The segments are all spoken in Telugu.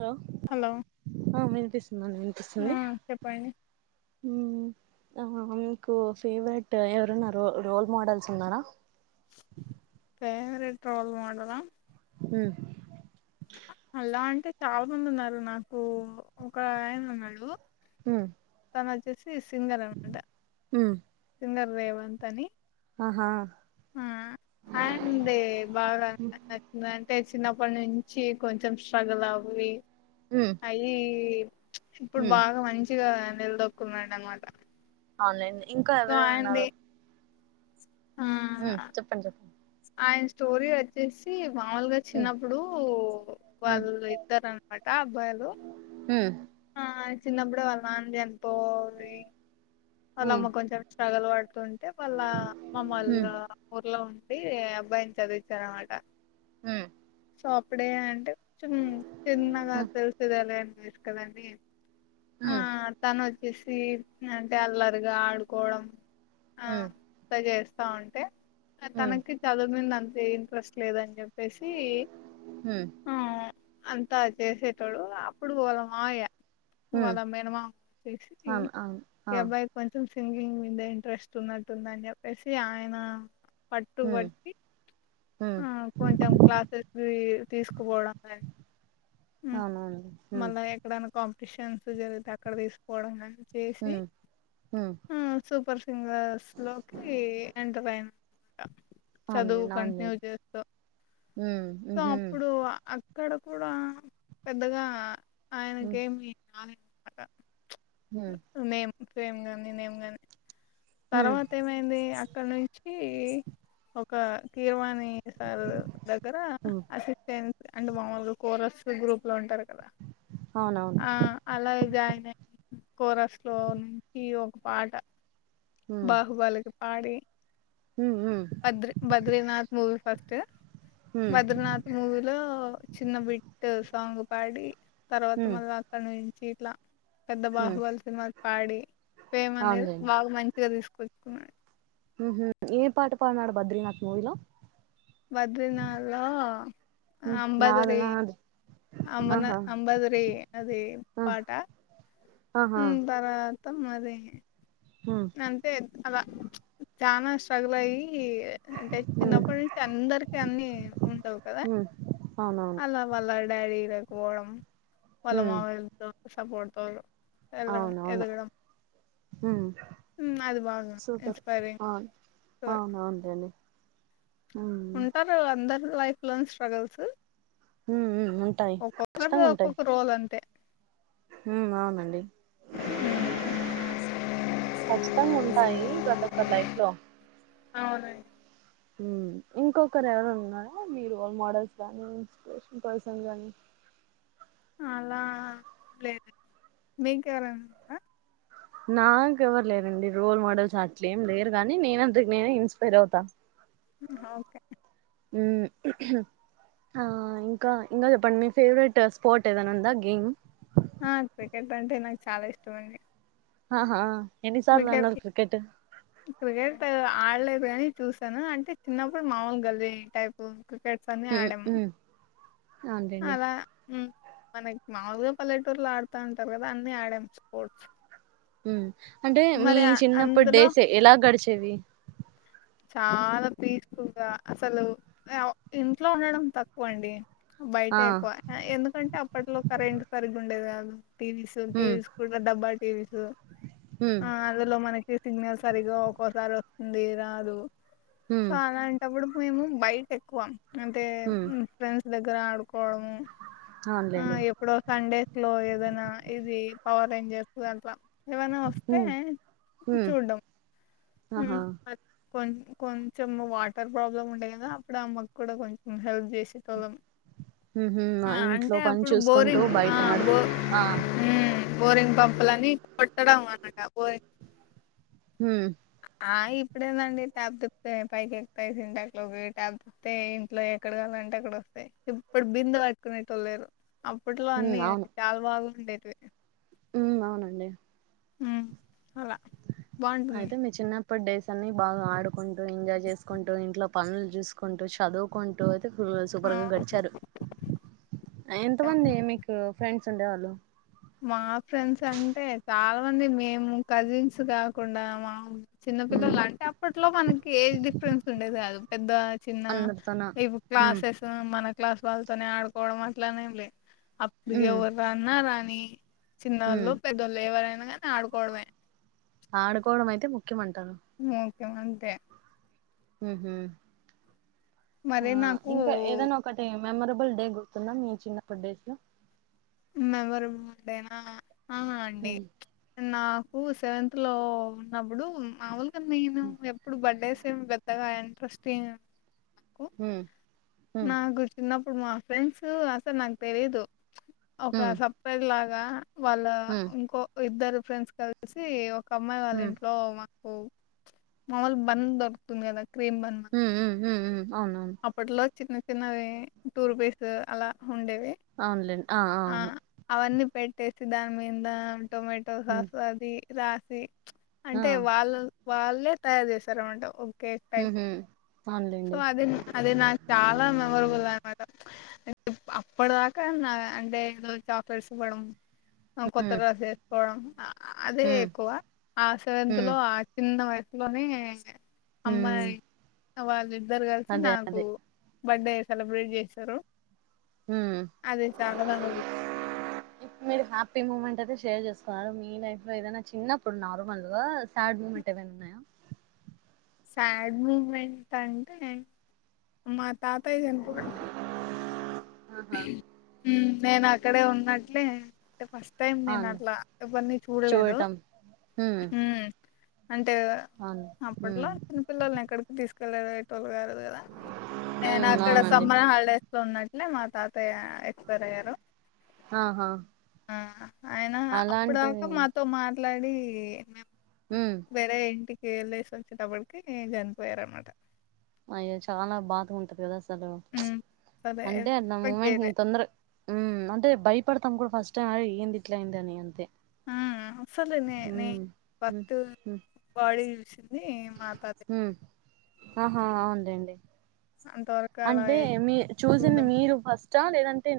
హలో హలో హలో వినిపిస్తుందిండి ఆ వినిపిస్తుంది చెప్పండి ఉ మీకు ఫేవరెట్ ఎవరున్న రో రోల్ మోడల్స్ ఉన్నారా ర ట్రోల్ మడల ఆ అలా అంటే చాలా మంది ఉన్నారు నాకు ఒక ఆయనన్నాళ్ు హ వచ్చేసి సిన్గాారు అనమాట ఉమ్ సింగర్ దేవ అంతని ఆహా ఆ అే బావరా అంతచ్చంద అ అట్టే చిన్నప్పటి నుంచి కొంచెం స్ట్రగుల్ అవవి ఉమ్ అయి ఇప్పుడు ఉమ్ బాగా మంచిగా నిలదొక్కున్నాడు అనమాట ఆన్లైన్ ఇంకా సో ఎవరవరు ఉన్నారు ఆయనది ఆ ఉ చెప్పండి చెప్పండి ఆయన స్టోరీ వచ్చేసి మాముూలుగా ఉమ్ చిన్నప్పుడు వాళ్ళు ఇస్తారునమాట అబ్బాయిలు ఉమ్ ఆ చిన్నప్పుడే వాళ్ళ అంది చనిపోవాలి వాళ్ళ ఉమ్ అమ్మ కొంచెం స్ట్రగుల్ పడుతుంటే వాళ్ళ మమ్మల్ళ ఉమ్ ఊర్లో ఉ అే అబ్బాయి ఎంతది విచారమాట హ సోప్పుడే అంటే కొంచెం చిన్నగా ఉమ్ తెలిసది ఎలాని వసు కదని ఆ ఉమ్ తను వచ్చేసి అంటే అల్లరిగా ఆడుకోవడం ఉమ్ ఆంత చేస్తా ఉంటే ఉమ్ తనకి చదువువింద అంత ఇంట్రెస్ట్ లేదని చెప్పేసి ఉమ్ ఆ అంతా చేసేటోడు అప్పుడు వాళ్ల మావయ్య ఉమ్ ఉమ్ వాళ్ళ మేనమామకిచ్చేసి అవును అవును ఆ ఈ అబ్బాయి కొంచం సింగింగ్ మీద ఇంట్రెస్ట్ ఉన్నట్టుందని చెప్పేసి ఆయన పట్టు ఉమ్ పట్టి ఉమ్ ఆ కొంచెం క్లాసెస్కి తీసుకుపోవడం గాని మ్ అవునవును ఉమ్ మళ్ళా ఎక్కడైనా కాంపిటీషన్స్ జరిగితే అక్కడ తీసుకోవడం కానీ చేసి ఉమ్ ఉమ్ ఆ సూపర్ సింగర్స్ లోకి ఎంటర్ అయిన చదువు ఆన్లైన్ కంటిన్యూ ఆన్లైన్ చేస్తు ఉమ్ సో ఉహు అప్పుడు అక్కడ కూడా పెద్దగా ఉమ్ ఆయనకేమి రాలేనమాట ఉమ్ ఫేమ్ గాని నేమ్ గాని ఉమ్ తర్వాత ఏమైంది అక్కడ నుం చి ఒక కిర్వాణి సార్ దగ్గర ఉమ్ అసిస్టెంట్ గా అంటే మామూలుగా కోరస్ గ్రూప్ లో ఉంటారు అవునవును అలాగ జాయిన్ అయి కోరస్లో నుంచి ఒక పాట హ్మ్ బాహుబాలకి పాడి హ్మ్ హ్మ్ బద్రి బద్రినాథ్ మూవి ఫస్ట్ హ్మ్ బద్రినాథ్ మూవీలో చిన్న బిట్ సాంగ్ పాడి తర్వాత హ్మ్ మళ్ళీ అక్కడ నుంచి ఇట్లా పెద్ద హ్మ్ బాహుబలి సినిమాకి పాడి ఫేమ్ అనేది అవునులేండి బాగా మంచిగా తీసుకొచ్చుకున్నాడు ఉంహు ఏం పాట పాడినాడు బద్రినాథ్ మూవీలో బద్రినాథ్ లో హ్మ్ నాది అంబదరి నాది అమనా ఆహా అంబదరి అది ఆ పాట ఆహా మొత్తం అది హ్మ్ అంతే అలా చానా స్ట్రగల్ అయ్యి యి అంటే హ్మ్ చిన్నప్పటి నుంచి అందరికి అన్ని ఉండవు కదా హ్మ్ అవునవును అలా వాళ్ళ డాడీ లేకపోవడం వాళ్ళ హ్మ్ మామయలతో సపోర్ట్తో వెళ్గడం అవునవును ఎదగడం హ్మ్ ఉమ్ అది బాగా సూపర్ ఇన్స్పైరింగ్ అవును స్టో అవునవునులేండి హ్మ్ ఉంటారు అందరు లైఫ్ లోను స్ట్రగుల్స్ హ్మ్ హ్మ్ ఉంటాయి ఒక్కొక్కరిది ఖచ్చితంగా ఉంటాయి ఒక్కొక్క రోల్ అంతే హ్మ్ అవునండి ఉమ్, ఖచ్చితంగా ఉంటాయి ప్రతి ఒక్కరి లైఫ్ లో అవునండి ఉమ్ ఇంకొకరు ఎవరన ఉన్నారా మీ రోల్ మోడల్స్ గానీ ఇన్స్పిరేషన్ పర్సన్ గానీ అలా లేదండి మీకేవరైనా ఉన్నారా నాక ఎవరు లేరండి రోల్ మోడల్స్ అట్లేం లేరు కానీ నేనంతకు నేనే ఇన్స్పైర్ అవుతా ఉమ్ ఒకే ఉమ్ ఆ ఇంకా ఇంకా చెప్పండి మీ ఫేవరెట్ స్పోర్ట్ ఏదైనా ఉందా గేమ్ ఆ క్రికెట్ అంటే నాకు చాలా ఇష్టమండి హా హా క్రికెట్ క్రికెట్ ఆ ఆడలేదు చూసాను అంటే చిన్నప్పుడు మాముూలు గల్లి టైప్ క్రికెట్స్ అన్ని ఆడము అంటేండీ మనకి మాముూలుగా పల్లెటూరులో ఆడుతాంటారు కదా అన్ని ఆడాము స్పోర్ట్స్ ఉమ్ అంటే మీ మరి ఆ- చిన్నప్పుటి అందులో డేస్ ఎలా గడిచేవి చాలా పీస్ఫుల్గా అసలు ఇంట్లో ఉండడం తక్కువ అండి బయటె ఆ ఎక్కువ ఎందుకంటే అప్పట్లో కరెంట్ సరిగ ఉండేది కాదు టీవీస్ మ్ టీవీస్ కూడా డబ్బా టీవీస్ మ్ ఆ అందులో మనకి సిగ్నల్ సరిగా ఒక్కోసారి వస్తుంది రాదు సో మ్ అలాంటప్పుడు మేము బయట ఎక్కువం అంటే మ్ ఫ్రెండ్స్ దగ్గర ఆడు డ ఆ అవునులేండి ఎప్పుడో సండేస్ లో ఏదైనా ఇది పవర్ రేంజర్స్ దాంట్లా ఏమన్నా వస్తే మ్ మ్ చూడ్డం ఆహా కొ కొంచెం వాటర్ ప్రాబ్లమ్ ఉంటేయి కదా అప్పుడు అమ్మకు కూడా కొంచెం హెల్ప్ చేసే తళ్ళం మ్ హు ఆ ఇంట్లో అంటే పని అప్పుడు చూసుకుంటూ బోరింగ్ ఆ బయట బో ఆడుకుంటూ ఆ ఉ బోరింగ్ పంపలాని కొట్టడా మన కా పోయి మ్ ఆ ఇప్పు ఇప్పుడెంద ట్యాబ్ తిప్తే పైకి ఎక్కుతాయి సింటాక్లోకి టాబ్ తిప్తే ఇంట్లో ఎక్కడ కావాలంటే అక్కడ వస్తాయి ఇప్పుడు బిందే పట్టుకునేటోల్లేరు అప్పట్లో అన్ని చాలా బాగా ఉండేవి ఉమ్ అవునండి ఉమ్ అలా బావుంటుంది అప్పుడు డేస్ అన్ని బాగా ఆడుకుంటూ ఎంజాయ్ చేసుకుంటూ ఇంట్లో పనులు చూసుకుంటూ చదువుకుంటూ ఆ సూపర్ గా గడిచారు చాలా ఎంతమంది మీకు ఫ్రెండ్ స్ ఉండేవాళ్లు మా ఫ్రెండ్స్ అంటే చాలా మంది మేము కజిన్స్ కాకుండా మా ఉమ్ చిన్నపిల్లలు అంటే అప్పట్లో మనకి ఏజ్ డిఫరెన్స్ ఉండేది కాదు పెద్ద చిన్న అందరితోన ఇవి ఉమ్ క్లాసెస్ మన క్లాస్ వాళ్ళతోనే ఆడుకోవడం అట్లనేంలే అప్పుడిగ ఉమ్ వర్రన్నా రాని ఉమ్ చిన్నోళ్ళు పెద్దోళ్ళు ఎవరైనా గాని ఆడుకోవడమే ఆడుకోవడం అయితే ముఖ్యం అంటారు యమంతే ఊహుమ్ ఆ మరి నాకు ఇంకా ఏదైనా ఒకటి మెమరబుల్ డే గుర్తుందా మీ చిన్నప్పటి డేస్ లో మెమొరబుల్ డేనా ఆ అండి ఉమ్ నాకు కు సెవెంత లో ఉన్నప్పుడు మామూలుగా నేను ఎప్పుడు బడ్డేస్ పెద్దగా ఇంట్రెస్టింట్ ఎం ఉమ్ ఉమ్ నాకు చిన్నప్పుడు మా ఫ్రెండ్స్ అసలు నాకు తెలీదు ఒక ఉమ్ సప్రైజ్ లాగా వాళ్ళ ఉమ్ ఇంకో ఇద్దరు ఫ్రెండ్స్ కలిసి ఒక అమ్మాయి వాళ్ళ ఉమ్ ఇంట్లో మములు బన్ దొరుకుతుంది కదా క్రీమ్ బన్ ఊ మనకి ఉమ్ ఊ ఉమ్ అవునవును అప్పట్లో చిన్న చిన్నవి టూ రూపిస్ అలా ఉండేవి ఆ అవన్నీ పెట్టేసి దాని మీద టొమాటో ఉమ్ సాస్ అది రాసి ఆ అంటే వాళ్ళ వాళ్ళే తయారు చేసారనమాట కేక్ టైపు ఉహు సో అవునులేండి అది అది చాలా మెమరబుల్ అనమాట అప్పటి దాకా నా అంటే ఏదో చాక్లెట్స్ ఇవడం కొత్తగా చేస్కోడం ఆ అదే ఉమ్ ఎక్కువ ఆ సెవెంత్ ఉమ్ లో ఆ చిన్న వయసు లోని ఉమ్ అమ్మాయి వాళ్ళిద్దరు అదే అదే బడ్డే సెలబ్రేట్ చేశారు ఉమ్ అది చాలా మీరు హ్యాపీ ముూమెంట్ అది షేర్ చేసుకున్నారు మీ లైఫ్ లో ఏదైనా చిన్నప్పుడు నార్మల్ గా సాడ్ మూమెంట్ ఏవైనా ఉన్నాయా సాడ్ మూమెంట్ అంటే మా తాతయ్య చనిపోడం ఆహా నేను అక్కడే ఉన్నట్లే అంటే ఫస్ట్ టైం నేను అవును అట్లా ఎవర్ని చూడలేదు చూడటం ఉమ్ అంటే అవును ఉమ్ అప్పట్లో చిన్నపిల్లల్ని ఎక్కడికి తీసుకెల్లేటోలు గాదు నేను ఉమ్ అక్కడ అవునండి సమ్మర హాలిడేస్ లో ఉన్నట్లే మా తాతయ్య. ఎక్స్‌పైర్ అయ్యారు. ఆహా ఆ ఆయన అలాంటివి అప్పుడుదాక మాతో మా. మాట్లాడి ఉమ్ వెరైటీ. వెళ్ళేసి వచ్చేటప్పటికి చనిపోయారన్నమాట. అయ్యో చాలా బాధగా ఉంటది కదా! ఉమ్ సరే అంటే ఆ దా ఎక్స్పెక్ట్ మూమెంట్ చేయలే తొందర హ్మ్ అంటే భయపడుతుంది. తను కూడా ఫస్ట్ టైం అలా ఏంటి ఇట్లా అయిందని అంతే. హ సర న న హ్మ్ పత్ బాడిీసిిన [unintelligible] మ్! ఆహా! అవునులేండి. అంతవరకు అలా అంటే మీ చూసింది చూడ్డం మీరు ఫస్ట్. లేదంటే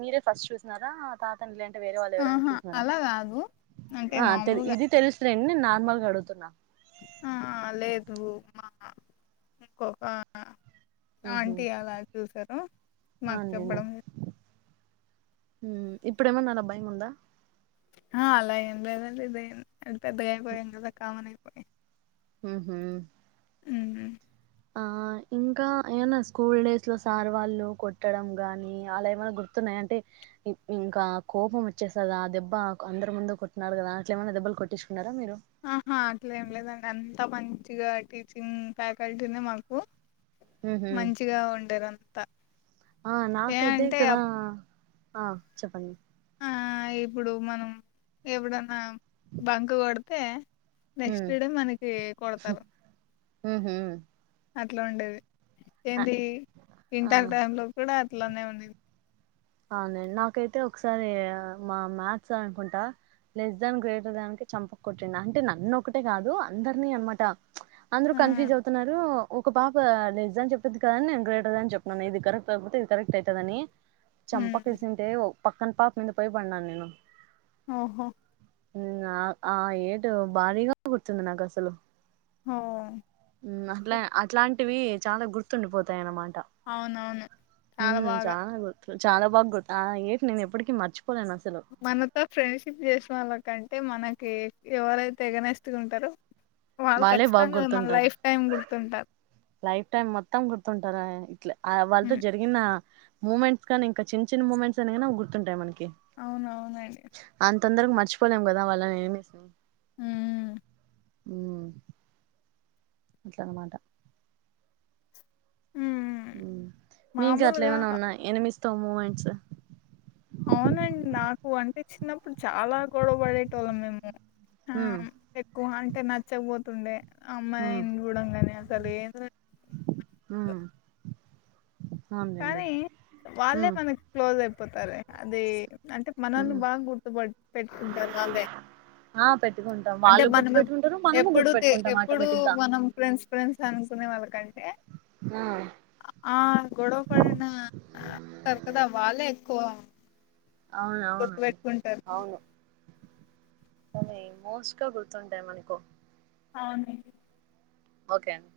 మీరే ఫస్ట్ చూసినారా? తాతను. వేరే వాళ్ళు ఎవరైన ఆహా చూసారా అలా కాదు అంటే ఆ మామూలుగా ఇది తెలుసు రండి నేను నార్మల్గా అడుగుతున్నాను. ఆ లేదు మ్మా ఒక [inaudible] ఊహూ ఆంటీ అలా చూసారు మాకు అవునులేండి చెప్పడం. ఇప్పుడేమన్నా భయము ఉందా? ఆ అలా ఏం లేదు అండి పెద్దగాయిపోయి కామన్ అయిపోయి. హ్మ్! మ్! ఆ ఇంకా ఏనా స్కూల్ డేస్ లో సార్ వాళ్ళు కొట్టడం గాని, అలా ఏమన్నా గుర్తు అంటే ఇంకా కోపం వచ్చేస్తు కా ఆ దెబ్బ అందరు ముందు కొట్టినారు కదా, చ ఏమైన్నా దెబ్బలు కొట్టి తీసుకున్నారా మీరు? ఆహా! అట్లేం లేదండి అంత మంచిగా టీచింగ్ ఫ్యాకల్టీనే మాకు. ఉహు మంచిగా ఉంటారంతా. ఆ నాకైతే ఇక్కడ ఆ చెప్పండి. ఆ ఇప్పుడు, మనం ఎప్పుడన్నా బంకు కొడితే. నెక్స్ట్ ఉమ్ డే మనకి కొడతారు. హ్మ్! హూ! అట్లా ఉండేది. ఏంటి ఆ ఇంటర్ టైం లో కూడా అట్లానే ఉండేది. అవునండి, నాకైతే ఒకసారి మా మ్యాథ్స్ అనుకుంటా లెస్ దాన్, గ్రేటర్ దాన్ కి చంపకుకొట్టిండి అంటే నన్ను ఒకటే కాదు అందరినీ అన్నమాట అందుకు ఆ కన్ఫ్యూజ్ అవుతున్నారు ఒక పాప లెస్ ధ్యాన్ చెప్పింది కదా అని నేను గ్రేటర్ ధ్యాన్ అని చెప్పినాను ఇది కరెక్ట్ అవుతుంది అంటే ఏది కరెక్టే. [unintelligible] చంప ఉమ్ కేసింటే పక్కన పాప మీద పోయి పడిడాను నేను. ఓహో! మ్ ఆ ఆ ఏంటి భారీగా కూర్చుంది నాకు అసలు. హ్మ్! అట్లా అట్లాంటివి చాలా గుర్తుండిపోతాయి అన్నమాట. అవునవును చాలా మ్! బాగా చాలా గుర్తు చాలా బాగా గుర్తు ఆ ఏంటి నేను ఎప్పటికిీ మర్చిపో మనతో ఫ్రెండ్షిప్ చేసిన వాళ్ళ కంటే, మనకి ఎవరైతే ఎగనెస్టుగా ఉంటారో? వాళ్ళు, వాళ్ళే బాగా ఖచ్చితంగా మన గుర్తుంటారు లైఫ్ టైమ్ గుర్తుంటారు. లైఫ్ టైమ్ మొత్తం గుర్తుంటారా? ఆ వాళ్లు ఉమ్ జరిగిన మూమెంట్ కన్నా ఇంకా చిన్న చిన్న మూమెంట్స్ గానే గుర్తుంటాయి మనకి. అవునవునండి. తొందర మర్చిపోలేం కదా వాళ్ళని ఏం. హ్మ్! హ్మ్! అట్లా అన్నమాట. ఉమ్ మీకా అట్లా మామూలుగా ఏమైన్నా ఉన్నా ఎనిమిస్తావ్ మూమెంట్స్. అవునండి, నాకు అంటే చిన్నప్పుడు చాలా గొడవ పడేటోళ్లము మేము. ఆ మ్మ్ ఎక్కువ అంటే నచ్చకపోతుండే మ్మ్ అమ్మాయిని చూడంగానే అసలు ఏన్ మ్మ్ అవునులేండి కానీ వాళ్ళే మ్మ్ మనకు క్లోజ్ అయిపోతారు. అదే అంటే మనల్ని మ్మ్ బాగా గుర్తుపడి పెట్టుకుంటారు అదే ఆ పెట్టుకుంటాం అంటే వాళ్ళు గుర్తు మనం పెట్టుకుంటారు మనము ఎప్పుడు గుర్తు పెట్టుకుంటాం ఎప్పుడు ఆటోమేటిక్ గా మనం ఫ్రెండ్స్ ఫ్రెండ్స్ అని వాళ్ళకంటే ఆ ఆ గొడవ పడిన సారు కదా వాళ్ళే ఎక్కువ అవున అవునండి గుర్తుపెట్టుకుంటారు అవును అనీ మోస్ట్ గా గుర్తుంటాయి మనకు అవునండి ఓకే అండి